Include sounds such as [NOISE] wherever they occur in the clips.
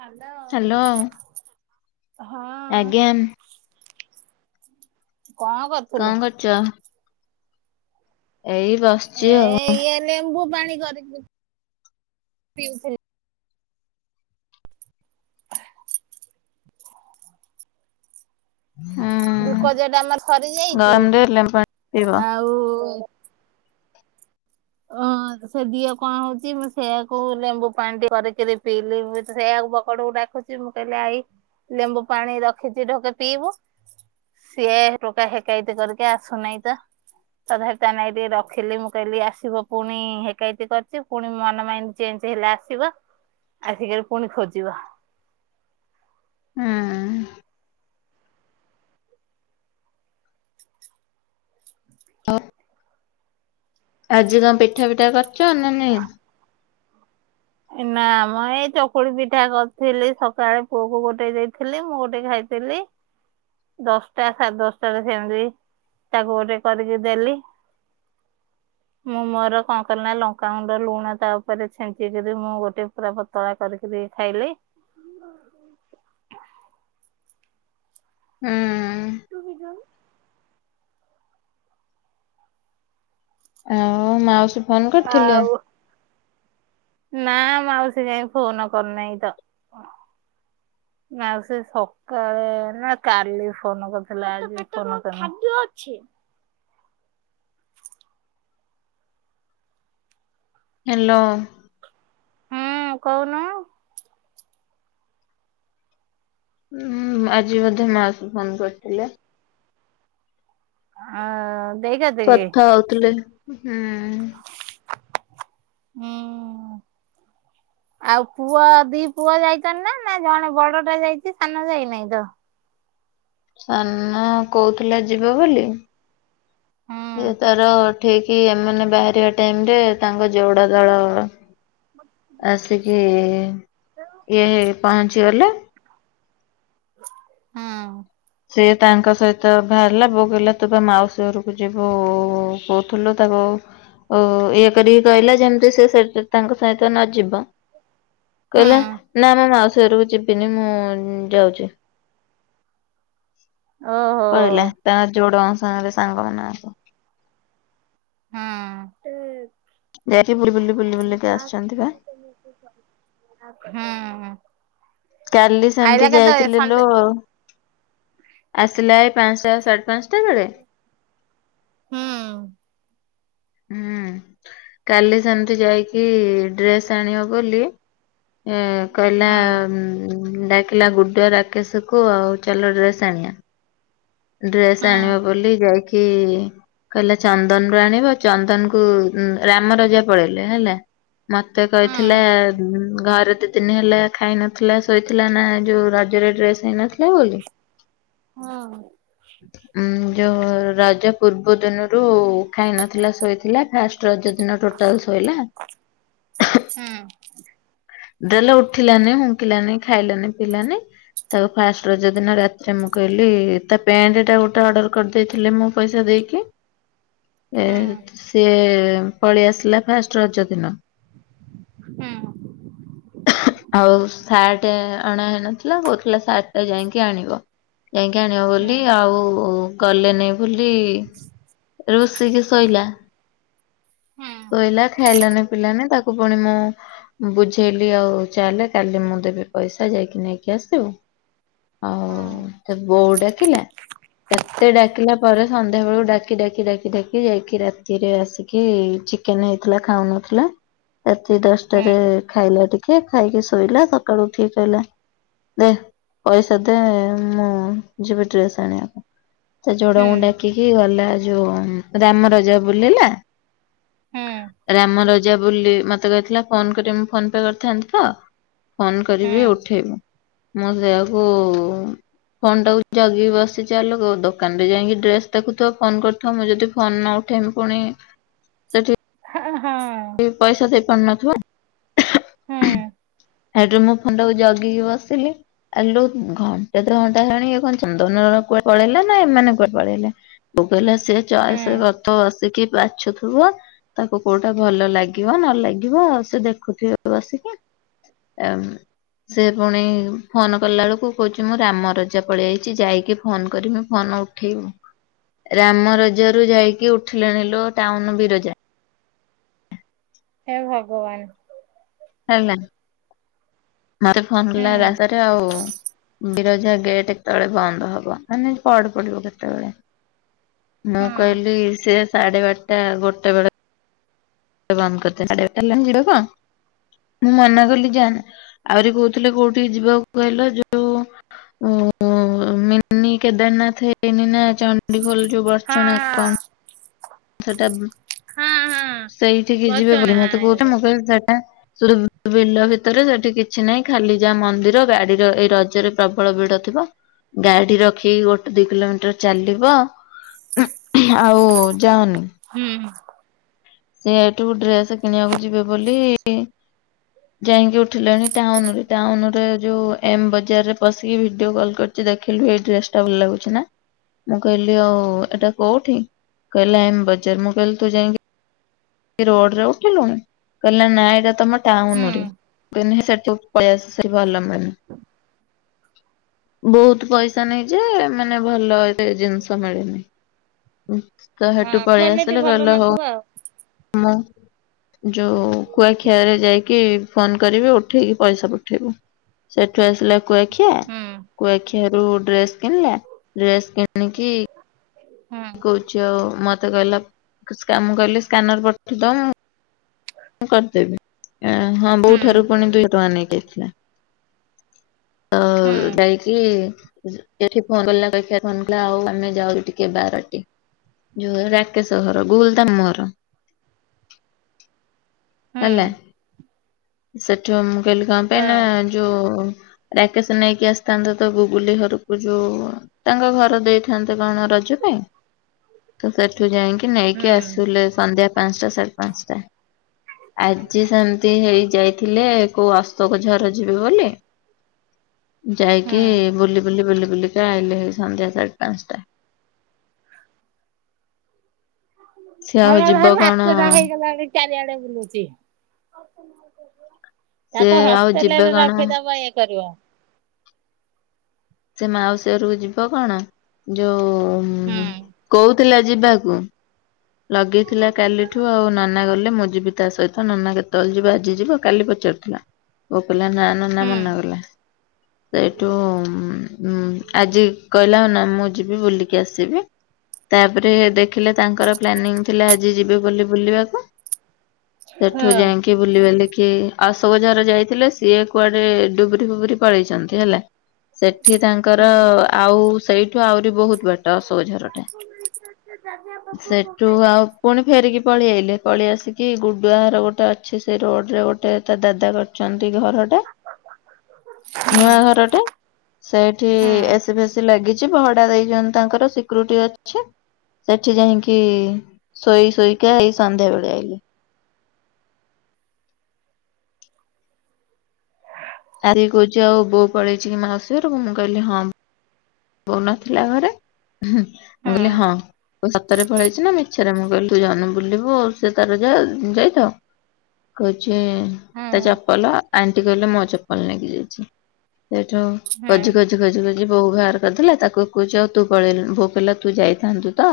Hello ହଁ। ଆଜ୍ଞା କଣ କରୁ କଣ କରୁଛ? ଏଇ ବସିଛି ଏ ଆଉ। ଇଏ ଲେମ୍ବୁ ପାଣି କରିକି, ପିଉଥିଲି। [INAUDIBLE] ହଁ। ଗ୍ଲୁକୋଜ୍ ଟା ଆମର ସରି ଯାଇଛି। ଲେମ୍ବୁ ପାଣି ପିଇବ। ଆଉ ଅ [INAUDIBLE] ସେ ଦିହ କଣ ହଉଛି, ମୁଁ ସେଇଆକୁ ଲେମ୍ବୁ ପାଣି ଟିକେ କରିକି ପିଇଲେ, ମୁଁ ସେଇଆକୁ ବକଡ଼କୁ ଡାକୁଛି ମୁଁ କହିଲି ଆଇ, ଲେମ୍ବୁ ପାଣି ରଖିଛି ଢୋକେ ପିଇବୁ। ସିଏ ଟୋକା ହେକାଇତି କରିକି ଆସୁନାହିଁ ପା। ତଥାପି ତା ନାଗି ଟିକେ ରଖିଲି ମୁଁ, କହିଲି ଆସ ବ ପୁଣି ହେକାଇତୀ କରିଛି, ପୁଣି ମନ ମାଇଣ୍ଡ ଚେଞ୍ଜ ହେଲେ ଆସିବ। ଆସିକି ଏୟୀ ପୁଣି ଖୋଜିବ। ହୁଁ। ହ। ଆଜି କଣ ପିଠା ପିଠା କରିଛ ନା ନାଇଁ? ଏ ନା ମୁଁ ଏଇ ଚକୁଳି ପିଠା କରିଥିଲି, ସକାଳେ ପୁଅ କୁ ଗୋଟେ ଦେଇଥିଲି ମୁଁ ଗୋଟେ ଖାଇ ଦେଲି। ଦଶଟା ସାଢ଼େ ଦଶଟା ରେ ସେମିତି ତାକୁ ଗୋଟେ କରିକି ଦେଲି। ମୁଁ ମୋର କଣ କଲି ନା ଲଙ୍କାଗୁଣ୍ଡ ଲୁଣ ତା ଉପରେ ଛିନ୍ ଞ୍ଚିକିରି ମୁଁ ଗୋଟେ ପୁରା ପତଳା କରିକୀରି ଖାଇଲି। [UNINTELLIGIBLE] ହୁଁ। ତୁ ବି ଯାଉନୁ। ଆଉ ମାଉସୀ ଫୋନ କରିଥିଲେ? ଆଉ ନା ମାଉସୀ କାଇଁ ଫୋନ କରିନେଇ ତ। ନାଉ ସେ ସକାଳେ ନା କାଲି ଫୋନ କରିଥିଲା ଆଜି ଫୋନ କରିନି ହାଲୋ। ହଁ କଉନୁ। ଉଁ ଆଜି ମଧ୍ୟ ମାଉସୀ ଫୋନ୍ କରିଥିଲେ। ଆଉ [UNINTELLIGIBLE] ଦେଖ୍ କଥା ହଉଥିଲେ ହୁଁ ହୁଁ। ଆଉ ପୁଅ ଦି ପୁଅ ଯାଇଚନ୍ତି ନା, ନା ଜଣେ ବଡ ଟା ଯାଇଛି ସାନ ଯାଇନାହିଁ ତ ସାନ କହୁଥିଲା ଯିବ ବୋଲି ହୁଁ ସିଏ ତାର ଠିକ୍ ଏମାନେ ବାହାରିବା ଟାଇମ ରେ ତାଙ୍କ ଯୋଡ ଦଳ ଆସିକି ଇଏ ପହଞ୍ଚିଗଲେ ହୁଁ। ସେ ତାଙ୍କ ସହିତ ବାହାରିଲା, ବୋଉ କଇଲା ତୁ ତ ମାଉସୀ ଘରକୁ ଯିବୁ କହୁଥିଲୁ ତାକୁ ଓ ଇଏ କରିକି କହିଲା ଯେମିତି ସେ ସି ତାଙ୍କ ସହିତ ନ ଯିବ ହୁଁ କହିଲା ନା ମୁଁ ମାଉସରକୁ ଯିବିନି ମୁଁ ଯାଉଛି। ଓହୋ। କହିଲା ତା ଯୋଡଙ୍କ ସାଙ୍ଗରେ ସାଙ୍ଗ ନ [UNINTELLIGIBLE] ହବାକୁ ହଁ। ଯାଇକି ବୁ ବୁ ବୁଲି ବୁଲିକି ଆସୁଚନ୍ତି ବା। [UNINTELLIGIBLE] ହଁ। ଚାଲି ସେମିତି ଯାଇଥିଲେ ଲୁ ସନ୍ଧ୍ୟା ଆସିଲା ଏଇ ପାଞ୍ଚଟା ସାଢ଼େ ପାଞ୍ଚଟା ବେଳେ? ହୁଁ। ହୁଁ କାଲି ସେମିତି ଯାଇକି ଡ୍ରେସ ଆଣିବ ବୋଲି ଏ କହିଲା ହୁଁ ଡାକିଲା ଗୁଡେ ରାକେଶକୁୁ ଆଉ ଚାଲ ଡ୍ରେସ୍ ଆଣିବା ଡ୍ରେସ୍ ହୁଁ ଆଣିବା ବୋଲି ଯାଇକି କହିଲା ଚନ୍ଦନରୁ ଆଣିବ ଚନ୍ଦନକୁ ରାମ ରଜା ପଳେଇଲେ ହେଲା ମତେ ହୁଁ କହିଥିଲା ଘରେ ଥି ଦିନ ହେଲା ଖାଇ ନଥିଲା ଶୋଇଥିଲା ନା ଯୋଉ ରଜରେ ଡ୍ରେସ୍ ହେଇନଥିଲା ବୋଲି ହଁ। ଉ ଯୋଉ ରାଜ ପୂର୍ବ ଦିନରୁ ଖାଇ ନଥିଲା ଶୋଇଥିଲା ଫାଷ୍ଟ ରଜ ଦିନ ଟୋଟାଲ ଶୋଇଲା ହୁଁ। ଦେଲେ ଉଠିଲାନି ହୁଙ୍କିଲାନି ଖାଇଲାନି ପିିଇଲାନି। ତାକୁ ଫାଷ୍ଟ ରଜ ଦିନ ରାତିରେ ମୁଁ କହିଲି-ଇ-ଇ ତା ପ୍ୟାଣ୍ଟ ଟା ଗୋଟେ ଅର୍ଡର କରିଦେଇଥିଲି ମୁଁ ପଇସା ଦେଇକି। ହୁଁ ହୁଁ ହୁଁ ହୁଁ ଏ-ଏ-ଏ ସିଏ-ଏ-ଏ ପଳେଇ ଆସିଲା ଫାଷ୍ଟ ରଜ ଦିନ। ହୁଁ। ଆଉ ସାର୍ଟେ ଅଣା ହେଇନଥିଲା କହୁଥିଲା ସାର୍ଟ ଟା ଯାଇକି ଆଣିବ। ଯାଇକି ଆଣିବ ବୋଲି ଆଉ-ଉ-ଉ-ଉ କଲେନି ବୋଲି-ଇ-ଇ-ଇ ରୁଷିକି ଶୋଇଲା। ହଁ ଶୋଇଲା ଖାଇଲାନି ପିଇଲାନି ତାକୁ ପୁଣି ମୁଁ ବୁଝେଇଲି ଆଉ ଚାଲେ କାଲି ମୁଁ ଦେବି ପଇସା ଯାଇକି ନେଇକି ଆସିବୁ। ଅ ହଉ ବୋଉ ଡାକିଲା। କେତେ ଡାକିଲା ପରେ ସନ୍ଧ୍ୟା ବେଳକୁ ଡାକି ଡାକି ଡାକି ଡାକି ଯାଇକି ରାତିରେ ଆସିକି-ଇ-ଇ ଚିକେନ ହେଇଥିଲା ଖାଉନଥିଲା ରାତି ଦଶଟାରେ ଖାଇଲା ଟି କେ ଖାଇକି ଶୋଇଲା ସକାଳୁ ଉଠିକି କହିଲା ଦେ ପଇସା ଦେ-ଏ-ଏ-ଏ ମୁଁ ଯିବି ଟ୍ରେସ୍ ଆଣିବାକୁ। ତା ଜଡଙ୍କୁ ଡାକିକି ଗଲା ଯୋଉ ରାମ ରଜା ବୁଲିଲା ହଁ ରାମ ରଜା ବୋଲି ମତେ କହିଥିଲା ଫୋନ କରିବ ମୁଁ ଫୋନ ପେ କରିଥାନ୍ତି ତ ଫୋନ କରିବି ଉଠେଇବୁ ମୁଁ ସେଇଆ କୁ-ଉ-ଉ ଫୋନ୍ ଟାକୁ ଜଗି ବସିଚି ଆଲୋ ଅ-ଅ ଦୋକାନବି ଯାଇକି ଡ୍ରେସ ଦେଖୁଥିବ ଫୋନ କରୁଥିବ ମୁଁ ଯଦି ଫୋନ ନ ଉ ଠେଇବମି ପୁଣି ସେଠି ଆ-ଆ ହା। କି ପଇସା ଦେଇ ପାରୁ ନ ଥିବ। ହୁଁ ସେଇଠୁ ମୁଁ ଫୋନ୍ ଟାକୁ ଜଗିକି ବସିଲି। ଆ ଲୋ ଘଣ୍ଟେ ଦୁ ଘଣ୍ଟା ହେଲାଣି ଏ କଣ ଚନ୍ଦନର କୁଆଡ଼େ ପଳେଇଲା ନା ଏମାନେ କୁଆଡ଼େ ପଳେଇଲା। ବୋଉ କହିଲା ସେ ଚଏସ ରଥ ଆସିକି ବାଛୁଥିବ ତାକୁ କୋଉଟା ଭଲ ଲାଗିବ ନ ଲାଗିବ ସେ ଦେଖୁଥିବ ବସିକି ଏମ୍ ସେ ପୁଣି ଫୋନ କଲା ବେଳକୁ କହୁଛି ମୁଁ ରାମ ରଜା ପଳେଇ ଆଇଛି ଯାଇକି ଫୋନ କରିମି ଫୋନ ଉ ଉଠେଇବୁ ରାମ ରଜା ରୁ ଯାଇକି ଉଠିଲେଣି ଲୋ ଟାଉନ ବିରଜା। ହେ ଭଗବାନ। ହେଲା ମତେ ଫୋନ ହୁଁ କଲା ରସ୍ତାରେ ଆଉ-ଉ ବିରଜା ଗେଟ୍ କେତେବେଳେ ବନ୍ଦ ହବ, ମାନେ ପହଡ଼ ପଡିବ କେତେବେଳେ। ମୁଁ ହୁଁ ହଁ କହିଲି ସେ ସାଢ଼େ ବାରଟା ଗୋଟେ ବେଳେ। ବନ୍ଦ କରିଦେ [UNINTELLIGIBLE] ଭିଡ଼ ତ। ମୁଁ ମନା କଲି ଯା ନା ଆହୁରି କହୁଥିଲେ କୋଉଠି ଯିବାକୁ କହିଲ ଯୋଉ-ଉ-ଉ ଓ ହୋ ମିିନି କେଦାରନାଥ ହେଇନି ନା ଚଣ୍ଡିଖୋଲ ଯୋଉ ହଁ ବଡ଼ଚଣା କ-କ ସେଟା ହଁ ହଁ ସେଇଠିକି ଯିବେ ବୋଲି ମତେ କହୁଛି ମୁଁ ବର୍ଚଣା କହିଲି ସେଟା ରୁ ବିଲ ଭିତରେ ସେଠି କିଛି ନାହିଁ ଖାଲି ଯାହା ମନ୍ଦିର ଗାଡି଼ର ଏଇ ରଜରେ ପ୍ରବଳ ଭିଡ଼ ଥିବ। ଗାଡି଼ ରଖିକି ଗୋଟେ ଦିଇ କିଲୋମିଟର ଚାଲିବ ଆଉ-ଉ-ଉ ଯାଅନି। ହୁଁ। ସେ ହେଠୁ ଡ୍ରେସ୍ କିଣିବାକୁ ଯିବେ ବୋଲି-ଇ-ଇ ଯାଇକି ଉଠିଲେଣି ଟାଉନ ରେ ଟାଉନରେ ଯୋଉ ଏମ ବଜାର ରେ ପଶିକି ଭିଡିଓ କଲ୍ କରି ଯେ ଦେଖିଲୁ ଏଇ ଡ୍ରେସ ଟା ଭଲ ଲାଗୁଛି ନା। ମୁଁ କହିଲି ଆଉ ଏଟା କୋଉଠି କହିଲେ ଏମ ବଜାର ମୁଁ କହିଲି ତୁ ଯାଇକି ରୋଡ଼ରେ ଉଠିଲୁଣି କହିଲା ନା ଏଇଟା ତମ ହୁଁ ଟାଉନରେ [UNINTELLIGIBLE] ସେଠୁ ପଳେଇ ଆସିଚି ଗଲାମାନେ ବହୁତ ପଇସା ନେଇଯାଏ ମାନେ ଭଲ ଏ ଜିନିଷ ମିଳେନି। ହଁ କାହାଠୁ ପଳେଇ କ୍ଵାଲିଟି ଆସିଲେ ଭଲ କହିଲେ ନଥିବ ହଉ ଆଉ ଆମ ଯୋଉ କୁଆଖିଆରେ ଯାଇକି ଫୋନ କରିବି ଉଠେଇକି ପଇସା ପଠେଇବୁ। ସେଠୁ ଆସିଲା କୁଆଖିଆ କୁଆଖିଆରୁ ଡ୍ରେସ କିଣିଲା। ଡ୍ରେସ୍ କିଣିକି ହୁଁ କହୁଛି ଆଉ ମତେ କହିଲା ମୁ କହିଲି ସ୍କାନର ପଠେଇଦ ମୁଁ କରିଦେବି ଆ ହଁ ହୁଁ ବୋଉଠାରୁ ପୁଣି ଦୁଇ ଟଙ୍କା ନେଇକିଆଇଥିଲା। ଆ ହୁଁ ଯାଇକି ସେଠି ଫୋନ କ ଫୋନ କଲା ଆଉ ଆମେ ଯାଉଛୁ ଟିକେ ବାର ଯୋଉ ରାକେଶ ଘର ଗୁଗୁଲ ତା ମାମୁ ଘର। ହୁଁ ହେଲା ସେଠୁ ମୁ କହିଲି କଣ ହୁଁ ପାଇଁ ହଁ ନା ଯୋଉ ରାକେଶ ନେଇକି ଆସିଥାନ୍ତା ତ ଗୁଗୁଲି ଘରକୁ ଯୋଉ ତାଙ୍କ ଘର ଦେଇ ଥାନ୍ତେ କଣ ରଜ ପାଇଁ ତ ସେଠୁ ଯାଇକି ହୁଁ ନେଇକି ଆସିଲେ ସନ୍ଧ୍ୟା ପାଞ୍ଚଟା ସାଢେ ପାଞ୍ଚଟା। ଆଜି ସେମତି ହେଇ ଯାଇଥିଲେ କୋଉ ଅଶୋକଝର ଯିବେ ବୋଲି ଯାଇକି ହୁଁ ବୁଲି ବୁଲି ବୁଲି ବୁଲିକା ଆଇଲେ ସନ୍ଧ୍ୟା ସାଢ଼େ ପାଞ୍ଚଟା। ସିଏ ହଁ ଆଉ ଭ ଯିବ କଣ ଭାତଟା ହେଇଗଲାଣି ଚାରିଆଡେ ବୁଲୁଛି। ସେ ତାକୁ ଆଉ ହଷ୍ଟେଲ ଯିବେ ରେ କଣ ରଖିଦବ ଇଏ କରିବ। ସେ ମାଉସୀ ଘରକୁ ଯିବ କଣ ଯୋଉ ହୁଁ କହୁଥିଲା ଯିବାକୁ। ଲଗେଇଥିଲା କାଲିଠୁ ଆଉ ନାନା ଗଲେ ମୁଁ ଯିବି ତା ସହିତ। ତ ନନା କେତେବେଳେ ଯିବ ଆଜି ଯିବ କାଲି ପଚାରୁଥିଲା ବୋଉ କହିଲା ନା ନନା ହୁଁ ମନା କଲା। ସେଇଠୁ ଆଜି କହିଲା ନା ମୁଁ ଯିବି ବୁଲିକି ଆସିବି। ତାପରେ ଦେଖିଲ ତାଙ୍କର ପ୍ଲାନିଂ ଥିଲା। ଆଜି ଯିବି ବୋଲି ବୁଲିବାକୁ ହଁ ସେଠୁ ଯାଇକି କିଏ ବୁଲିବା ଲେ କି ଆଶୋକଝର ଯାଇଥିଲେ ସିଏ କୁଆଡେ ଡୁବରି ଫୁବୁରି ପଳେଇଛନ୍ତି ହେଲା। ସେଠି ତାଙ୍କର ହୁଁ ଆଉ ସେଇଠୁ ଆହୁରି ବହୁତ ବାଟ ଅଶୋକଝର ଟା। ସେ ଜଖ? ତୁ ଆଉ ପୁଣି ଫେରିକି ପଳେଇଆଇଲେ ପଳେଇ ଆସିକି ଗୁଡୁଆ ଘର ଗୋଟେ ଅଛି ସେ ରୋଡ ରେ ଗୋଟେ ତା ଦାଦା ଛନ୍ତି ଘରଟା ହୁଁ ନୂଆ ଘରଟା ସେଇଠି ହୁଁ ହଁ ଏସି ଫେଶି ଲାଗିଛି ଭଡା ଦେଇଛନ୍ତି ତାଙ୍କର ସିକ୍ୟୁରିଟି ଅଛି। ସେଠି ଯାଇକି ଶୋଇ ଶୋଇକ ଏଇ ସନ୍ଧ୍ୟା ବେଳେ ଆଇଲେ। ତାରି କହୁଛି ଆଉ ବୋଉ ପଳେଇଛି କି ମାସ ମୁଁ କହିଲି ହଁ। ବୋଉ ନଥିଲା ଘରେ ମୁଁ କହିଲି ହଁ ସତରେ ପଳେଇଛି ନା ମିଛ ସେଟା ମୁଁ କହିଲି ତୁ ଯାଉନୁ ବୁଲିବୁ ସେ ତାର ଯା ଯାଇଥାଉ। କହୁଛି ହଁ ତା ଚପଲ ଆଣ୍ଟି କହିଲେ ମୋ ଚପଲ ନେଇକି ଯାଇଛି। ସେଇଠୁ ହଁ ଖୋଜି ଖୋଜି ଖୋଜି ଖୋଜି ବୋଉ ବାହାର ଧରିଥିଲା ତାକୁ କହଚି ଆଉ ତୁ ପାଲେଇଲୁନି ବୋଉ କହିଲା ତୁ ଯାଇଥାନ୍ତୁ ତ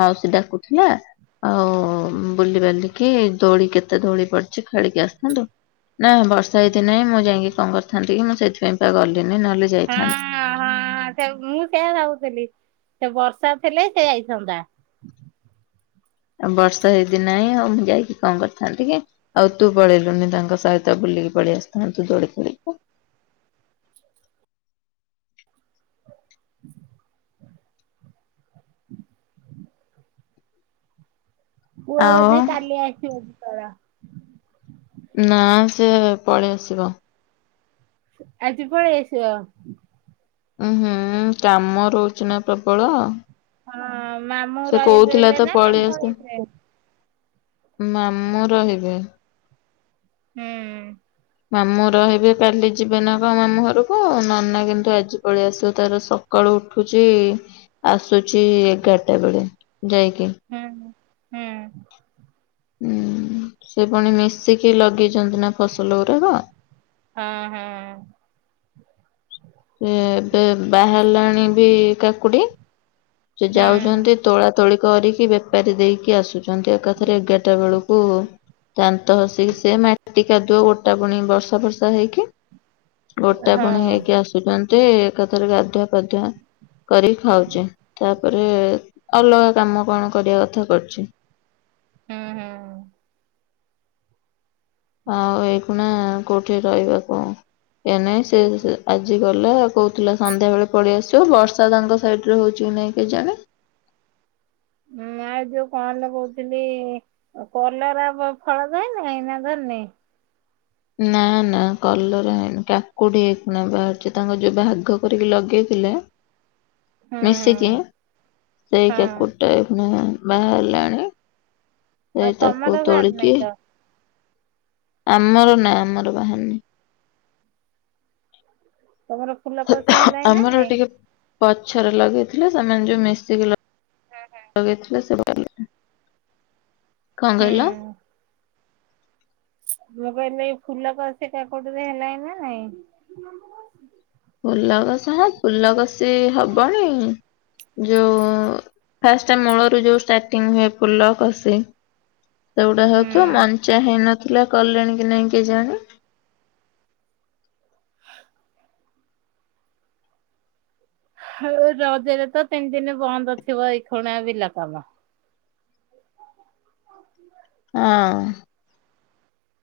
ମାଉସି ଡାକୁଥିଲା। ଆଉ ବୁଲି ପାରିଲିକି ଦୋଳି କେତେ ଦୋଳି ପଡିଛି ଖେଳିକି ଆସିଥାନ୍ତୁ। ନା ବର୍ଷା ଏଇଠି ନାଇଁ ମୁଁ ଯାଇକି କଣ କରିଥାନ୍ତି କି ମୁଁ ସେଥିପାଇଁ ପା ଗଲିନି ନହେଲେ ଯାଇଥାନ୍ନ୍ତି। ହଁ ସେ ମୁଁ ସେଇଆ ଭାବୁଥେଲୀ ସେ ବର୍ଷା ଥିଲେ ସେ ଯାଇଥାନ୍ତା। ଆଉ ବର୍ଷା ହେଇଦିି ନାହିଁ ଆଉ ମୁଁ ଯାଇକି କଣ କରିଥାନ୍ତି କି। ଆଉ ତୁ ପଳେଇଲୁନି ତାଙ୍କ ସହିତ ବୁଲିକି ପଳେଇଆସିଥାନ୍ତୁ ଦୋଳି ଖେଳିକି। ପୁଅ ଆଉ ବୋଧେ କାଲି କାଲି ଆସିବ କି କଣ। ନା ସେ ପଳେଇ ଆସିବ। ଆଜି ପଳେଇଆସିବ। ଉଁ ହୁଁ କାମ ରହୁଛି ନା ପ୍ରବଳ। ହଁ ମାମୁଁ ସେ କହୁଥିଲା ରହିବେବେ ତ ନା ତା ପଳେଇ ଙ୍କ ଆସି ହେଇଥେ? ମାମୁଁ ରହିବେ। ହୁଁ। ମାମୁଁ ରହିବେ କାଲି ଯିବେ ନା କଣ ମାମୁଁ ଘରକୁ ଆଉ ନନା କିନ୍ତୁ ଆଜି ପଳେଇ ଆସିବ ତାର ସ ସକାଳୁ ଉଠୁଛି ଆସୁଛି ଏଗାରଟା ବେଳେ ଯାଇକି। ହୁଁ। ହୁଁ ହୁଁ ସେ ପୁଣି ମିଶିକି ଲଗେଇଛନ୍ତି ନା ଫସଲ ଗୁରାକ। ହଁ ହଁ। ସେ ଏବେ ବାହାରିଲାଣି ବି କାକୁଡି ସେ ଯାଉଚନ୍ତି। ହୁଁ ତୋଳା ତୋଳି କରିକି ବେପାରୀ ଦେଇକି ଆସୁଛନ୍ତି ଏକାଥରେ ଏଗାରଟା ବେଳକୁ। ଦାନ୍ତ ଘସିକି ସେ ମାଟି କାଦୁଅ ଗୋଟା ପୁଣି ବର୍ଷା ବର୍ଷା ହେଇକି। ଗୋଟେ ହଁ ପୁଣି ହେଇକି ଆସୁଛନ୍ତି ଏକାଥରେ ଗାଧୁଆ ପାଧୁଆ। କରି ଖାଉଛେ ତାପରେ ଅଲଗା କାମ କଣ କରିବା କଥା କରୁଚି। ହୁଁ ହୁଁ। ଆଉ ଏଇକୁଣା କୋଉଠି ରହିବା କ ଏ ନାଇଁ ସେ ଆଜି ଗଲେ କୋଉ ଥିଲା ସନ୍ଧ୍ୟା ବେଳେ ପଳେଇ ଆସିବ ବର୍ଷା ତାଙ୍କ ସାଇଡ୍‌ ରେ ହଉଛି କି ନାଇଁ କେହି ଜାଣେ ହୁଁ ମା ଯୋଉ କଣ ଲଗଉଥିଲି। ଆଉ କଲରା ଫଳ ଧଇଲାଣି ନା ଧରିନେଇ। ନା ନା କଲରା ହେଇନି କାକୁଡି ଏଇନା ବାହାରୁଛି ତାଙ୍କ ଯୋଉ ଭାଗ କରିକି ଲଗେଇଥିଲେ। ହୁଁ ହୁଁ ମିଶିକି ସେଇ ହଁ କାକୁଡ଼ି ଟା ଏଇଖୁନା ବାହାରିଲାଣି ଆଉ ସେଇ ତାକୁ ତମର ଧରିନାହିଁ ତୋଳିକି ତ ଆମର ନା ଆମର ବାହାରିନି। ତମର ଫୁଲ କସି ହେଲାଣି ନା ଆମର ନାଇଁ। ଟିକେ ପଛରେ ଲଗେଇଥିଲେ ସେମାନେ ଯୋଉ ମିଶିକି ଲ ହୁଁ ହୁଁ। ଲଗେଇଥିଲେ ସେ କଣ କହିଲ? ହୁଁ ମୁଁ କହିଲି ଏଇ ଫୁଲ କସି ଟା କାକୁଡ଼ି ରେ ହେଲାଣି ନା ନାଇଁ। ଫୁଲ କସା ହଁ ଫୁଲ କସି ହବଣି ଯୋଉ ଫାଷ୍ଟ ମୂଳରୁ ଯୋଉ ଷ୍ଟାର୍ଟିଙ୍ଗ ହୁଏ ଫୁଲ କଶି ସେଗୁଡା ହଉଥିବ ମ ଚା ହେଇ ନଥିଲା କଲେଣି କି ନହିଁ କେଜାଣି। ହେଁ ରଜରେ ତ ତିନି ଦିନ ବନ୍ଦ ଥିବ ଏଇ ଖଣିଏ ବିଲ କାମ। ଅଁ।